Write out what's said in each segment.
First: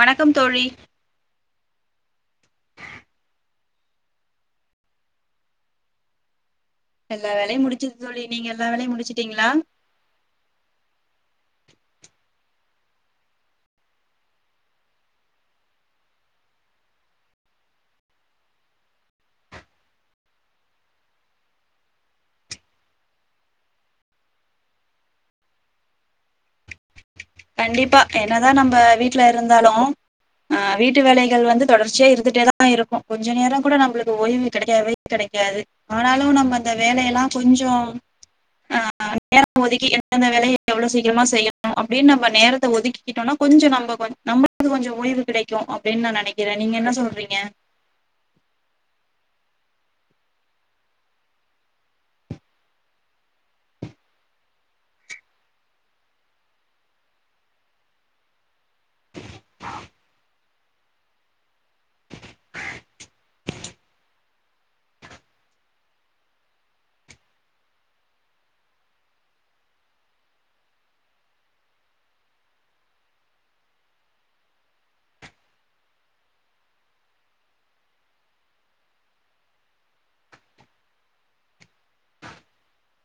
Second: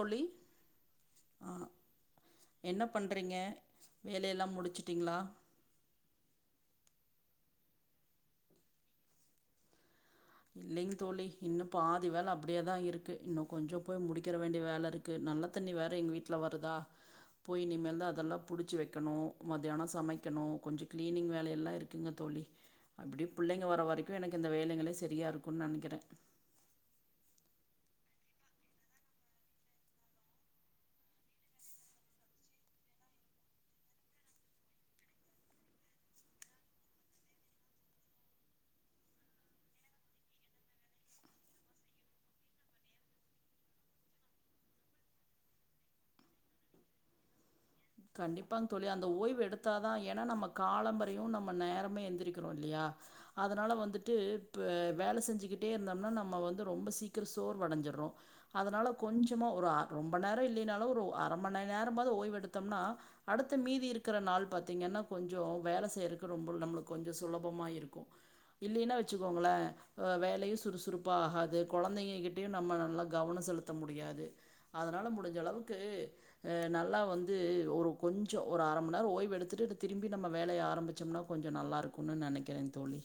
வணக்கம் தோழி ஆ என்ன பண்றீங்க வேலையெல்லாம் முடிச்சிட்டிங்களா எல்லா வேலையும் முடிஞ்சி தோழி நீங்க எல்லா வேலையும் முடிச்சிட்டீங்ளா ல்லிங் தோழி இன்னும் பாதி வேல அப்டியேதா இருக்கு இன்னும் கொஞ்ச போய் முடிக்க வேண்டிய வேல இருக்கு நல்ல தண்ணி வேற எங்க வீட்ல வருதா போய் இனிமேல் தான் அதெல்லாம் புடிச்சு வைக்கணும் மத்தியானம் சமைக்கணு கொஞ்ச கிளீனிங் வேலயல்லாம் இருக்குங்க தோழி அப்டியே புள்ளைங்க வர வரைக்கும் எனக்கு இந்த வேலங்களே ச சரியா இருக்குன்னு நெனைக்கிறே கண்டிப்பா என்னதா நம்ப வீட்டுல ருந்தாலும் அ வீட்டு வேலைகள் வந்து தொடர்ச்சியா இருந்துட்டேதா இருக்கும் கொஞ்ச நேரம் கூட நம்பளுக்கு ஓய்வு கெடைக்கவே கெடைக்காது ஆனாலும் நம்ம அந்த வேலை எல்லாம் கொஞ்சம் ஆஹ் நேரம் ஒதுக்கி எந்தந்த வேலைய் எவ்ளோ சீக்கிரமா செய்யணும் அப் அப்டின் நம்ம நேரத்த ஒதுக்கிக்கிட்டோனா கொஞ்ச நம்பகொஞ் நம்மளுக்கு கொஞ்ச ஓய்வு கிடைக்கு அப்படின்னு நான் நினைக்கிறே நீங்க என்ன சொல்றீங்க கண்டிப்பாங் தோழி அந்த ஓய்வு எடுத்தாதா ஏன்னா நம்ம காலம்பரயும் நம்ம நேரமே எழுந்திரிக்கிறோ இல்லையா அதனால வந்துட்டு ப்ப வேல செஞ்சுக்கிட்டே இருந்தம்னா நம்ம வந்து ரொம்ப சீக்கிர சோர்வடஞ்சிட்றோ அதனால கொஞ்சமா ஒரு ஆ ரொம்ப நேர இல் னாலும் ஒரு அர மண் நேரமாது ஓய்வெடுத் த்தம்னா அடுத்து மீதி இருக்கிற நாள் பாத்தீங்கன்னா கொஞ்சொ வேல செய்ருக்கு ரொம்ப நம்ளுக் கொஞ்ச சுலபமா இருக்கு இல்லினா வச்சுக்கோங்களே வேலயும் சுறுசுறுப்பா ஆகாது குழந்தைங்க கிட்டு நம்ம நல்லா கவன செலுத்த முடியாது அதனால முடிஞ்சளவுக்கு நல்லா வந் உம் ம் ஒரு கொஞ்சொ ஒரு அர மண்நேரம் ஓய்வு எடுத்துட்டு திரும்பி நம்ம வேலய ஆரம்பிச்சொம்னா கொஞ்ச நல்லா இருக்குனு நெனைக்கிறே தோழி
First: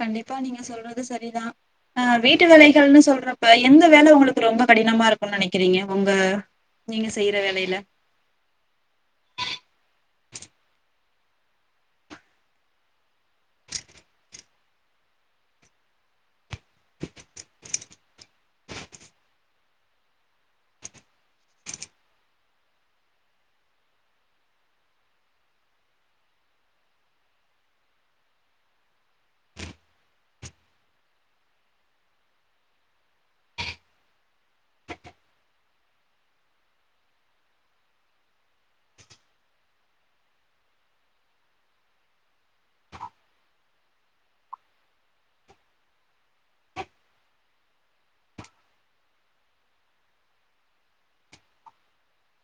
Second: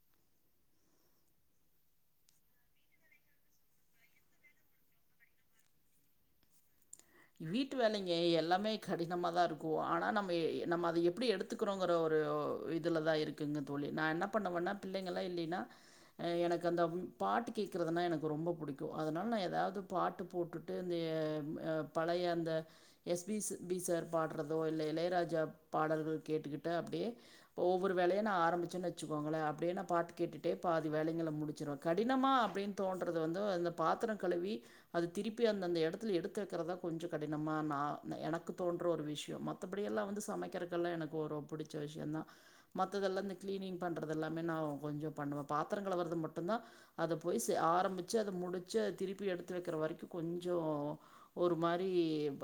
கண்டிப்பா நீங்க சொல்றது சரிதா அஹ் வீட்டு வேலைகள்ன்னு சொல்றப்ப எந்த வேல உங்களுக்கு ரொம்ப கடினமாருக்கும்னு நெனைக்கிறீங்க உங்க நீங்க செய்யற வீட்டு வேலையில வேலைங்க எல்லாமே கடினமாதாருக்கும் ஆனா நம் ய் நம்ம அத எப்டி எடுத்துக்கிறோங்கிற ஒரு இதுலதா இருக்குங்க தோழி நா என்ன பண்ணுவன்னா பிள்ளைங்கள்லா இல்லினா எனக்கு அந்த பாட்டு கேட்கறதுன்னா எனக்கு ரொம்ப புடிக்கும் அதனால நா ஏதாவது பாட்டு போட்டுட்டு அந்த ஆ பலய அந்த எஸ் பி பி சார் பாட்றதோ இல்ல இளையராஜா பாடல்கள் கேட்டுக்கிட்டு அப்டே ஒவ்வொரு வேலய நா ஆரம்பிச்சேன் வச்சுக்கோங்களே அப்டே நான் பாட்டு கேட்டுட்டே பாதி வேலங்கள முடிச்சிர்ரொ கடினமா அப்படின் தோன்றது வந்து அந்த பாத்திரம் கழுவி அது திருப்பி அந் அந்த எடத்துல எடுத்து வக்கிறதா கொஞ்ச கடினமா நா எனக்கு தோன்ற ஒரு விஷயம் மத்தபடி எல்லா வந்து சமைக்கிறதுக்தெல்லா எனக் ஒரு புடிச்ச விஷய தா மத்ததெல்லா இந்த கிளீனிங் பண்றது எல்லாமே நான் கொஞ்ச பண்ணுவ பாத்திரங்கள வரது மட்டுந்தா அத பொய்சு ஆரம்பிச்சு அத முடிச்சு திருப்பி எடுத்து வைக்கிற வரிக்கு கொஞ்சோ ஒரு மாரி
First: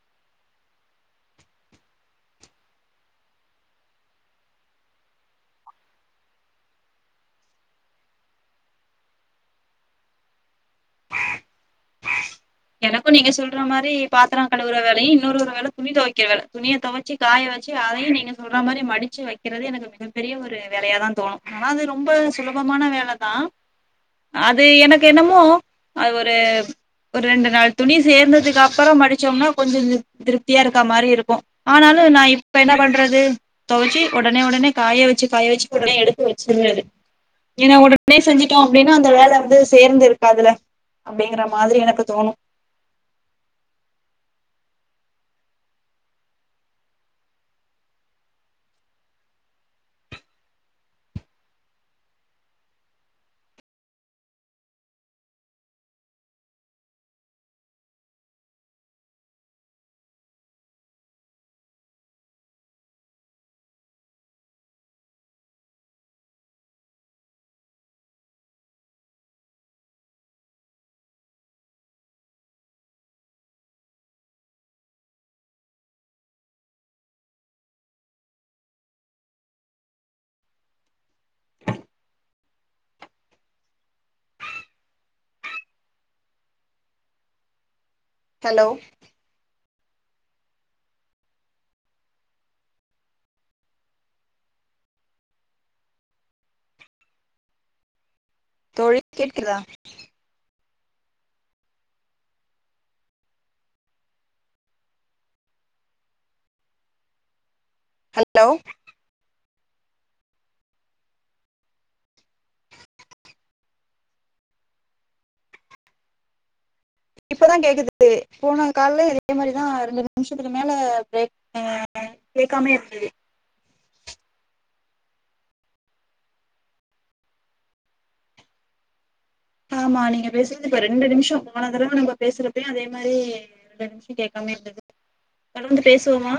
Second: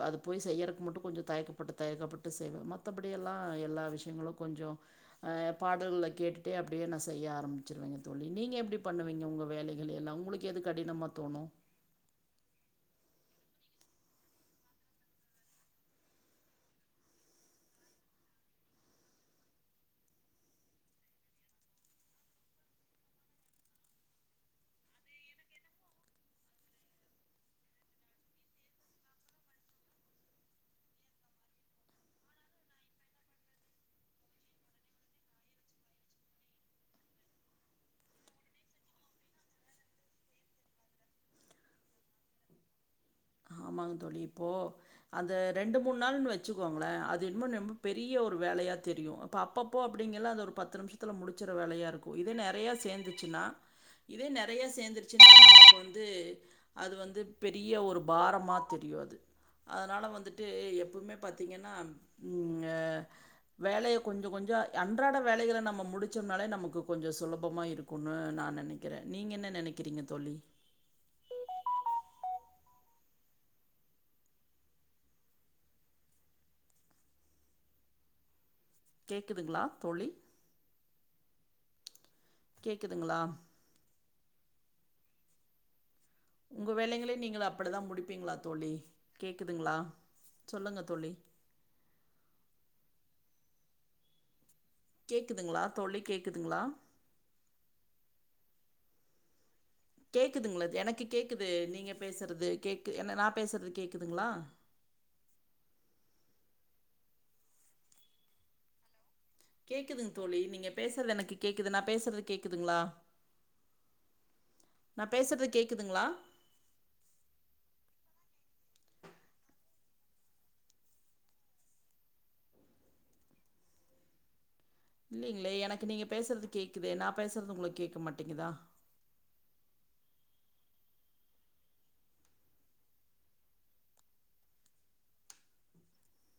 அது போய் செய்யறக்கு மட்டும் கொஞ்ச தயக்கப்பட்டு தயக்கப்பட்டு செய்வே மத்தபடியெல்லா எல்லா விஷயங்களும் கொஞ்சம் ஆஹ் பாடல கேட்டுட்டே அப்படியே நா செய்ய ஆரம்பிச்சிருவேங்க தோழி நீங்க எப்படி பண்ணுவீங்க உங்க வேலைகள் எல்லாம் உங்களுக்கு எது கடினமா தோணும் எனக்கு நீங்க சொல்ற மாரி பாத்திர கழுவுற வேலய் இன்னொரு ஒரு வேல துணி துவக்கிற வேல துணிய தொவைச்சு காய வச்சு அதையு நீங்க சொல்ற மாரி மடிச்சு வைக்கிறது எனக்கு மிகப்பெரிய ஒரு வேலயாதான் தோணும் [unintelligible] ரொம்ப சுலபமான வேலதா அது எனக்கு என்னமோ அது ஒரு ஒரு ரெண்டு நாள் துணி சேர்ந்ததுக் அப்பறோ மடிச்சோம்னா கொஞ்சோ த் திருப்தியா இருக்கா மாரி இருக்கும் ஆனாலு நா இப்ப என்ன பண்றது தொவச்சி உடனே உடனே காய வச்சு காய வச்சு உடனே எடுத்து வெச்சிட்றது ஏன்ன உடனே செஞ்சட்டோம் அப்டின்னா அந்த வேல வந்து சேர்ந்து இருக்காதுல அப்டிங்கிற மாதிரி எனக் தோனு ஆமாங் தோலி இப்போ அந்த ரெண்டு மூண் நாள்னு வெச்சுக்கோங்களே அது இன்னோ ரொம்ப பெரிய ஒரு வேலையா தெரியு இப்போ அப்பப்போ அப்பிடிங்கெல்லா அந்த ஒரு பத்து நிம்ஷத்தில முடிச்சிற்ற வேலையாருக்கூ இதே நெறையா சேந்துச்சின்னா இதே நெறையா சேந்துர்ச்சின்னா நமக்கு வந்து அது வந்து பெரிய ஒரு பாரமா தெரியோ அது அனால வந்துட்டு எப்வுமே பத்தீங்கன்னா உம் ஆ வேலைய கொஞ்ச கொஞ்ச அன்றாட வேலைகள நம்ம முடிச்சோம்னாலே நமக்கு கொஞ்ச சுலபமா இருக்குன்னு நா நெனைக்கிறே நீங்க என்ன நெனைக்கிறீங்க தோலி கேக்குதுங்ளா தோளி கேக்குதுங்ளா உங்க வேலைங்கள நீங்க அப்படி தா முடிப் ப்பீங்ளா ஹலோ தோலி கேக்குதுங்ளா சொல்லுங்க தோழலி கேக்குதுங்ளா தோலி கேக்குதுங்ளா தோழி கேட்க்குதா கேக்குதுங்ளா அ எனக்கு கேக்குது நீங்க பேசுறது கேக்கு என்ன நா பேசுறது கேக்குதுங்ளா ஹல்லோ கேக்குதுங்தோழி நீங்க பேசுற்து எனக்கு கேக்குது நா பேசுற்து கேக்குதுங்ளா நா பேசுற்து கேக்குதுங்ளா இப்போதா கேக்குது போன கால்லயு இதே மாரிதா ரெண்டு நிம்ஷத்துக்கு மேல [unintelligible] கேட்காமே இருக்கு இல்லிங்ளே எனக்கு நீங்க பேசுற்து கேக்குதே நா பேசுற்து உங்ளுக் கேட்க மாட்டேங்குதா ஆமா நீங்க பேசுற்து இப்ப ரெண்டு நிம்ஷோ போன தடவ நம்ப பேசுறப்பேயே அதே மாரி ரெண்டு நிம்ஷோ கேட்காமேயே இந்தது தொடந்து பேசுவோமா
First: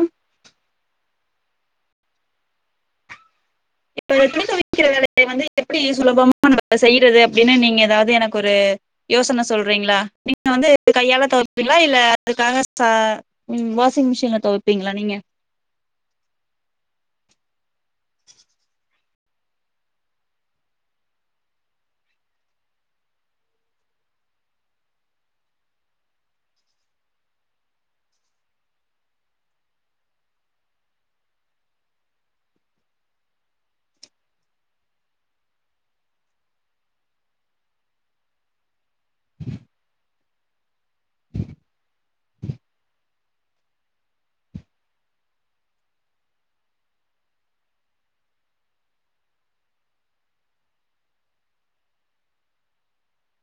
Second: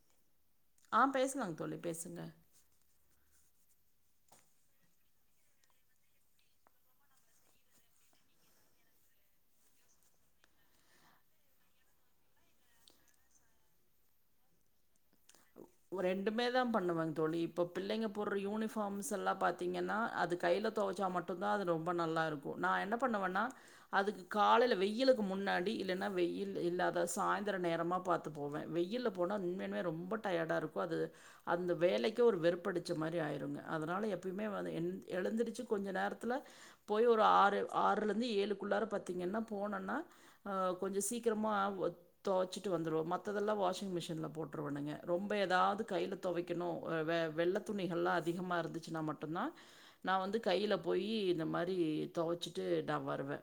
ஆஹ் பேசுலாங் தோலி பேசுங்க இப்ப துணிதொவக்கிற வேலைய வந்து எப்டி சுலபமா நம்ப செய்றது அப்டின்னு நீங்க எதாவது எனக்கொரு யோசன சொல்றீங்ளா நீங்க வந்து கையால தொவப்பீங்களா இல்ல அதுக்காக ச ம் வாஷிங் மிஷின்ல தொவப்பீங்ளா நீங்க ரெண்டுமே தா பண்ணுவாங் தோழி இப்ப பிள்ளைங் போடுற யூனிஃபார்ம்ஸ் எல்லா பாத்தீங்கேன்னா அது கைல தொவச்சா மட்டு தா அது ரொம்ப நல்லாருக்கூ நா என்ன பண்ணுவன்னா அதுக்கு காலைல வெயிலுக்கு முன்னாடி இல்லைன்னா வெயில் இல்லாத சாய்ந்தர நேரமா பாத்து போவே வெயில்ல போனா உண்மயன்மே ரொம்ப ட டயர்டாயிருக்கூ அது அந்த வேலைக்கு ஒரு வெறுப்படிச்ச மாரி ஆயிருங்க அதனால எப்யுமே வந் எந் எழுந்திரிச்சி கொஞ்ச நேரத்தில போய் ஒரு ஆறு ஆறுலருந்து ஏழுக்குள்ளார பாத்திங்கன்னா போனோன்னா கொஞ்சோ சீக்கிரமா தொவச்சிட்டு வந்துருவோ மத்ததெல்லா வாஷிங் மிஷின்ல போட்டருவணுங்க ரொம்ப எதாவது கையில தொவைக்கணு வெ வெள்ள துணிகல்லா அதிகமா இருந்துச்சுனா மட்டுந்தா நா வந்து கையில போயி இந்த மாரி தொவச்சிட்டு தா வருவே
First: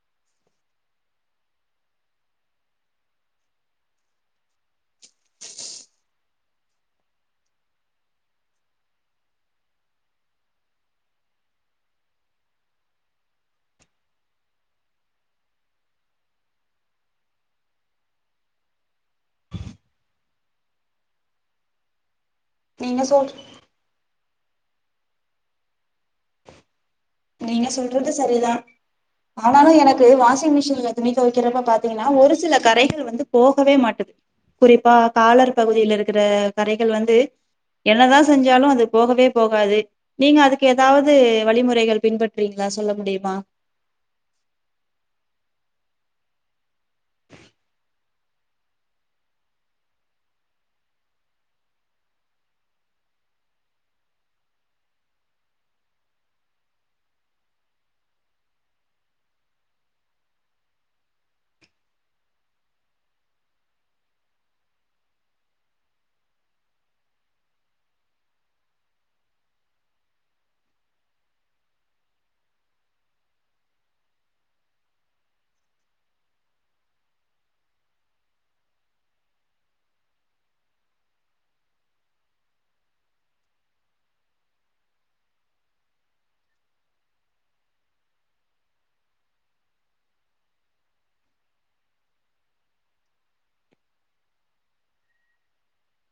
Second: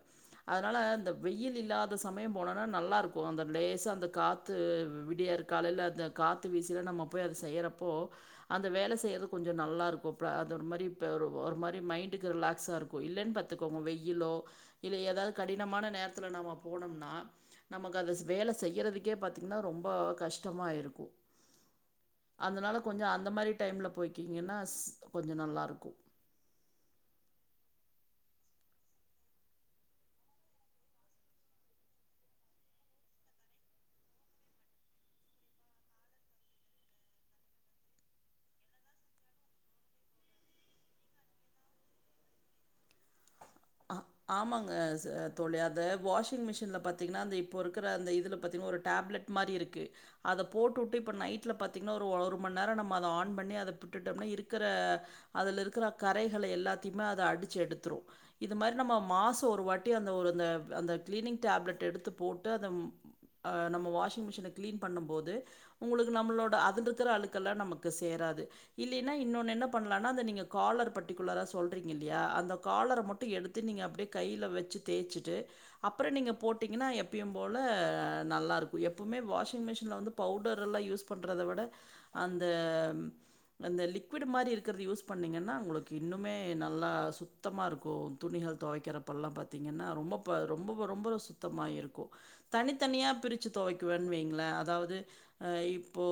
அனால இந்த வெயில் இல்லாத சமயோ போனோன்னா நல்லாருக்கூ அந்த லேசா அந்த காத்து விடியற் காலைல அந்த காத்து வீசயில நம்ம போய் அத செய்றப்போ அந்த வேல செய்றது கொஞ்சோ நல்லாருக்கு ப அது ஒரு மாரி இப்போ ஒரு ஒரு மாரி மைண்டுக்கு ரிலாக்ஸாகருக்கு இல்லேன்னு பாத்துக்கோங்க வெயிலோ இல்லை ஏதாவது கடினமான நேரத்துல நம்ம போனோம்னா நமக்கு அத செ வேல செய்யறதுக்கே பாத்தீங்ன்னா ரொம்ப கஷ்டமா இருக்கு அதனால நீங்க கொஞ்சோ அந்த சொல் மாதிரி டைம்ல போய் கீங்கன்னா கொஞ்சோ நல்லா இருக்கு நீங்க சொல்றது சரிதா ஆனாலு எனக்கு வாஷிங் மிஷின்ல துணி தொவைக்கிறப்ப பாத்தீங்கன்னா ஒரு சில கரைகள் வந்து போகவே மாட்டுது குறிப்பா காலர் பகுதியில இருக்குற கரைகள் வந்து என்னதா செஞ்சாலும் அது போகவே போகாது நீங்க அதுக்கு ஏதாவது வழிமுறைகள் பின்பற்றுறீங்களா சொல்ல முடியுமா ஆ ஆமாங்க தோழி அது வாஷிங் மிஷின்ல பத் பாத்தீங்ன்னா இப்போ இருக்கற அந்த இது இதுல பாத்தீங்னா ஒரு டேப்லட் மாரி இருக்கு அத போட்டுட்டு நைட்ல பாத்தீங்ன்னா ஒரு ஒரு மணி நேரோ நம்ம ஆன் பண்ணி அத விட்டுட்டோம்னா இருக்கற அதுல இருக்கற கரைகள் எல்லாத்தையுமு அடிச்சு எடுத்துடு இது மாரி நம்ம மாசோ ஒரு வாட்டி அந்த அந்த கிளீனிங் டேப்லெட் எடுத்து போட்டு அத அ நம்ம வாஷிங் மிஷின கிளின் பண்ணும் போது உங்களுக்கு நம்மளோட அதில் இருக்கற அழுக்கெல்லா நமக்கு சேராது இல்லின்னா இன்னொன்னு என்ன பண்ணலான்னா அந்த நீங்க காலர் பர்டிகுலரா சொல்றீங்க இல்லையா அந்த காலர மட்டு எடுத் த்து நீங்க அப்டியே கையில வெச்சு தேய்ச்சிட்டு அப்புற நீங்கள் போட்டிங்கன்னா எப்பயு போல நல்லாருக்கு எப்பவுமே வாஷிங் மிஷினில் வந்து பவுடர்ல்லா யூஸ் பண்ணுறத விட அந்த அந்த லிக்விட் மாரி இருக்கறது யூஸ் பண்ணிங்கன்னா உங்களுக்கு இன்னுமே நல்லா சுத்தமாருக்கு துணிகள் தொவைக்கிறப்பெல்லா பாத்தீங்கன்னா ரொம்ப ரொம்ப ரொம்ப சுத்தமாக இருக்கு தனித்தனியாக பிரிச்சு தொவைக்குவேன்னு வைங்களே அதாவது இப்போ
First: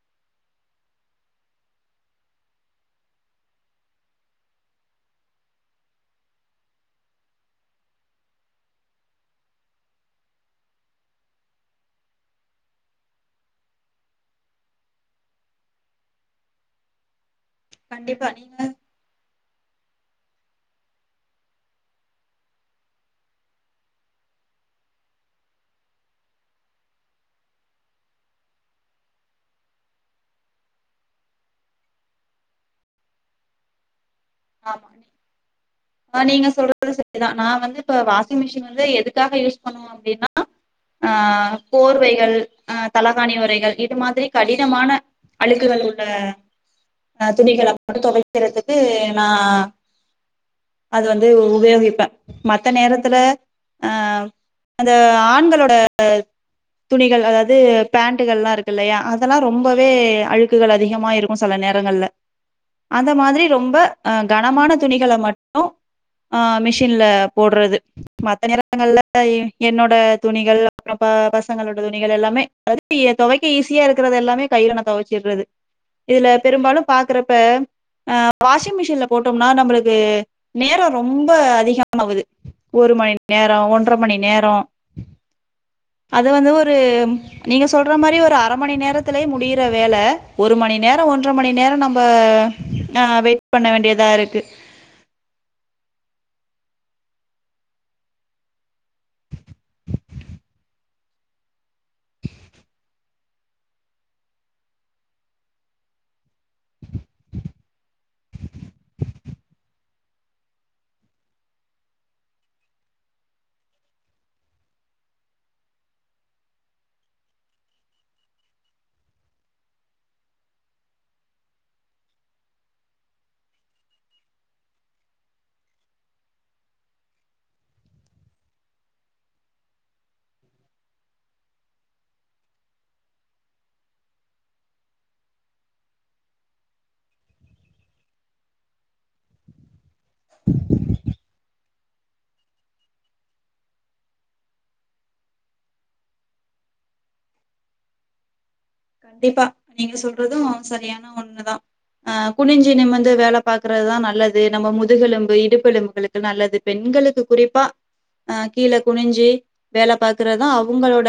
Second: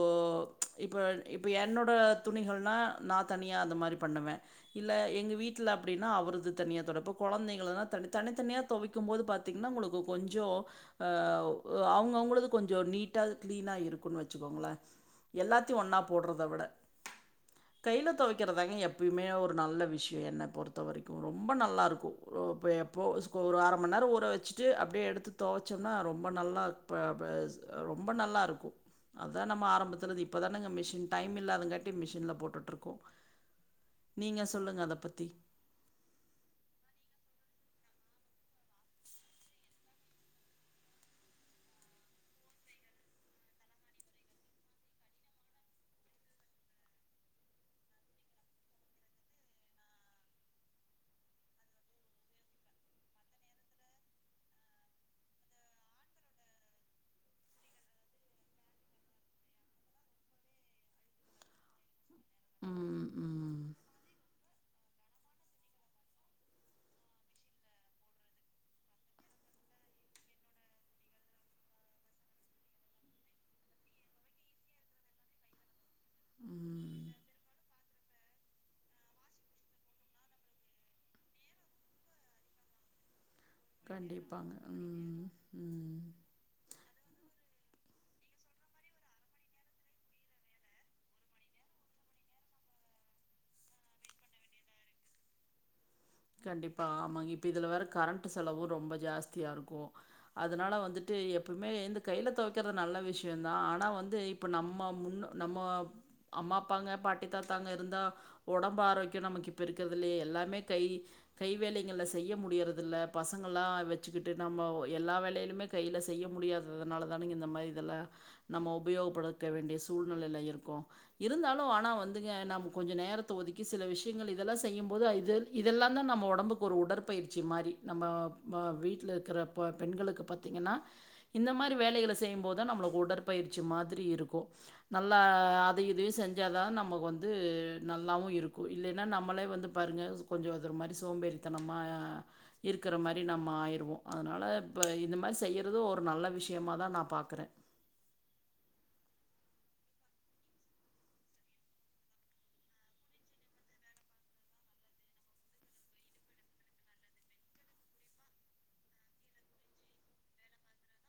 இப்போ இப்போ என்னோட துணிகள்னா நா தனியா அந்த மாரி பண்ணுவே இல்ல எங்க வீட்ல அப்டின்னா அவரது தனியா தொ இப்போ கொழந்தைங்கல்ல தனி தனித்தனியா தொவைக்கும் போது பாத்தீங்ன்னா உங்களுக்கு கொஞ்சோ அஹ் அ அ அவங்கவுங்களுறது கொஞ்சே நீட்டா கிளீனா இருக்குன்னு வெச்சுக்கோங்களே எல்லாத்தையு ஒன்னா போடுறத விட கையில கண்டிப்பா நீங்க தொவைக்கறதுதாங்க எப்பயுமே ஒர் நல்ல விஷயொ என்ன பொறுத்த வரைக்கு ரொம்ப நல்லா இருக்கு கள் கோ எப்போ [unintelligible] ஒரு அரை மணி நேரோ ஊற வெச்சுட்டு அப்டியே எடுத்து தொவச்சோம்னா ரொம்ப நல்லா ப்ப ப ரொம்ப நல்லாருக்கு அதுதா நம்ம ஆரம்பத்துலல்லா இப்பதானங்க மிஷின் டைம் இல்லாதங்காட்டி மிஷின்ல போட்டுட்டுருக்கோ அ ஆ நீங்க சொல்றது இதா நா வந்து இப்ப வாஷிங் மிஷின் வந்து எதுக்காக யூஸ் பண்ணுவே அப்படின்னா ஆஹ் போர்வைகள் அ தலகாணி உரைகள் இது மாதிரி கடினமான அழுக்குகள் உள்ள துணிகளை மட்டு துவைக்கிறதுக்கு நா அது வந்து உபயோகிப்பே மற்ற நேரத்துல ஆஹ் அந்த ஆண்களோட துணிகள் அதாவது பேண்ட்டுகள்லா இருக்குல்லையா அதல்லா ரொம்பவே அழுக்குகள் அதிகமா இருக்கும் சில நேரங்கள்ல ம், அந்த மாதிரி ம், ரொம்ப ஆ கனமான துணிகள மட்டு ஆ மிஷின்ல போட்றது மத்த நேரங்கள்ல என்னோட துணிகள் அப்றொ ப பசங்களோட துணிகள் எல்லாமே [inaudible] தொவைக்க ஈஸியா இருக்குறத எல்லாமே கையில நா தொவச்சிர்றது இதுல பெரும்பாலு ம். பாக்குறப்ப ஆ வாஷிங் மிஷி ஷின்ல போட்டோம்னா நம்மளுக்கு நேரோ ரொம்ப அதிகமாகுது ஒரு மணி நேர் நேரொ ஒன்ற மணி நேரொ கண்டிப்பாங்க. ம், ம். அத வந்து ஒரு நீங்க சொல்ற மாதிரி ஒரு அரை மணி நேரத்துலே முடியிற வேல ஒரு மணி நேரோ ஒன்றரை மணி நேரோ நம்ம அ வெ பண்ண வேண்டியதா இருக்கு கண்டிப்பா ஆமா இப்ப இதுல வேற கரண்டு செலவு ரொம்ப ஜாஸ்தியாருக்கு அதுனால வந்துட்டு எப்பமே இந்த கைல தொவக்கிறது நல்ல விஷ்யந்தா ஆனா வந்து இப்போ நம்ம முன்ன நம்மோ அம்மா அப்பாங்க பாட்டி தாத்தாங்க இருந்தா ஒடம்பு ஆரோக்கியொ நமக்கு இப்பொ இருக்கறதுல்லையே எல்லார்மே கை கை வேலைகள்ல செய்ய முடியறது இல்ல பசங்கல்லா வெச்சுக்கிட்டு நம்ம எல்லா வேலையிலுமே கையில செய்ய முடியாததுனால தானங்க இந்த மாதிரி இதுல நம்ம உபயோகப்படுத்த வேண்டிய சூழ்நெலையில இருக்கோ இருந்தாலு ஆனா வந்துங்க நம்ம கொஞ்சோ நேரத்த ஒதுக்கி சில விஷயங்கள் இதெல்லா செய்யும் போது இது இதெல்லாந்தா நம்ம ஒடம்புக்கு ஒரு உடற்பயிற்சி மாரி நம்ம ஆ வீட்ல இருக்குற பொ பெண்களுக்கு பாத்திங்கன்னா இந்த மாரி வேலைகள செய்யும்போதா நம்மளு உடற்பயிற்சி மாதிரி இருக்கு நல்லா அதையு இதையு செஞ்சாதா நமக்கு வந்து நல்லாவு இருக்கு இல்லேன்னா நம்மளே வந்து பாருங்க கொஞ்சோ அது ஒரு மாரி சோம்பேறித்தனமா இருக்கிற மாரி நம ஆயிடுவோ அதனால இப்ப இந்த மாரி செய்யறத ஒரு நல்ல விஷயமா தா நா பாக்கறே ப்பா நீங்க சொல்றதும் சரியான ஒண்ணுதா அ குனிஞ்சு நிமுந்து வேல பாக்குறதுதா நல்லது நம்ம முதுகெலும்பு இடுப்பெலும்புகளுக்கு நல்லது பெண்களுக்கு குறிப்பா அ கீழே குனிஞ்சு வேல பாக்குறதா அவுங்களோட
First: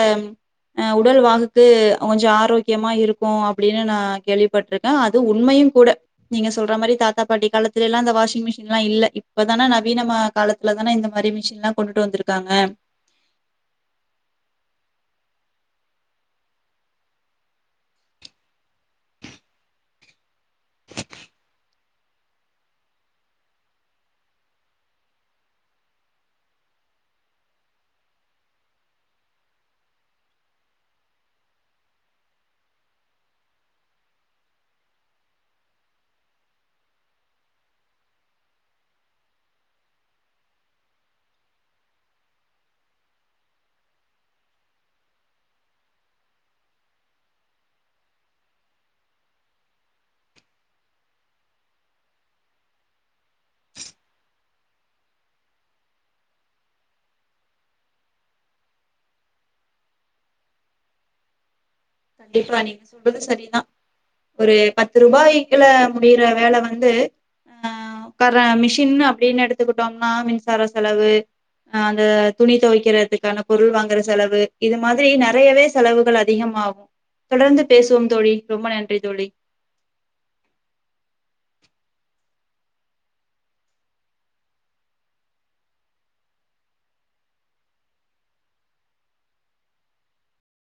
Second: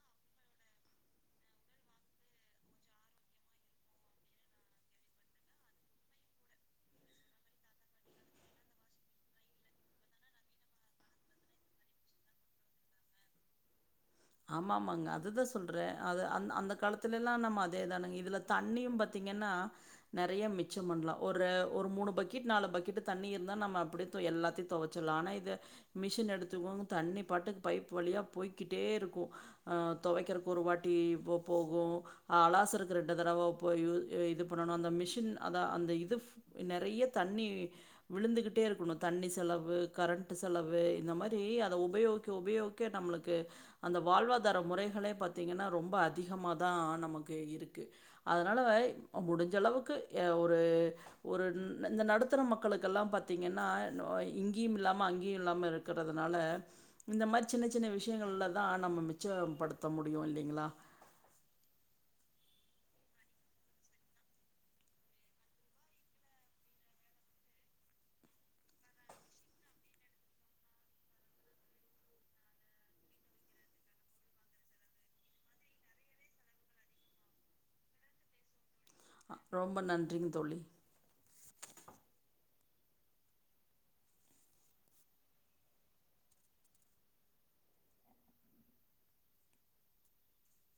அ உடல் வாகுக்கு கொஞ்சோ ஆரோக் த்தியமா இருக்கூ அப்டினு நா கேள்விப்பட்ருக்கே அது உண்மையும் கூட நீங்க சொல்ற மாரி தாத்தா பாட்டி காலத்துலெல்லா இந்த வாஷிங் மிஷின்லா இல்ல இப்பதான நவீனமா காலத்துலதான இந்த மாரி மிஷின்ல்லா கொண்டுட்டு வந்துருக்காங்க ஆமா ஆமாங்க அததா சொல்றே அது அந் அந்த காலத்துலெல்லா நம்ம அதே தானங்க இதுல தண்ணியு பாத்தீங்கன்னா நெறைய மிச்ச பண்ணலாம் ஒரு ஒரு மூணு பக்கெட் நாலு பக்கெட் தண்ணி இருந்தா நம்ம அப்டிய எல்லாத்தையு தொவச்சுடலா ஆனா இத மிஷின் எடுத்துக்கோங்க தண்ணி பாட்டுக் பைப் வழியா போய்கிட்டேருக்கூ ஆ துவைக்கிறக்கு ஒருவாட்டி போகு அலாசருக்கு ரெண்டு தடவ போயிடு இது பண்ணணு அந்த மிஷின் அத அந்த இது நெறைய தண்ணி விழுந்துகிட்டே இருக்கணு தண்ணி செலவு கரண்ட்டு செலவு இந்த மாரி அத உபயோகிக்க உபயோகிக்க நம்மளுக்கு அந்த வாழ்வாதார முறைகளே பாத்தீங்கன்னா ரொம்ப அதிகமா தா நமக்கு இருக்கு அதுனால வ முடிஞ்ச அளவுக்கு ஒரு ஒரு இந்த நடுத்தர மக்களுக்கெல்லா பாத்தீங்கனனா இங்கேயும் இல்லாம அங்கேயு இல்லாம இருக்குறதுனால இந்த மாரி சின்ன சின்ன விஷயங்கள்ல ஆன நம்ம மிச்சப்படுத்த முடியு இல்லைங்களா கண்டிப்பா நீங்க சொல்றது சரிதான் ஒரு பத்து ரூபாய்க்கள முடியிற வேல வந்து ஆ கர மிஷின் அப்டின்னு எடுத்துக்கிட்டோம்னா மின்சார செலவு அந்த துணி துவக்கிறதுக்கான பொருள் வாங்குற செலவு இது மாரி நிறையவே செலவுகள் அதிகமாகு தொடர்ந்து பேசுவோம் தோழி ரொம்ப நன் ரொம்ப நன்றிங்க தோழி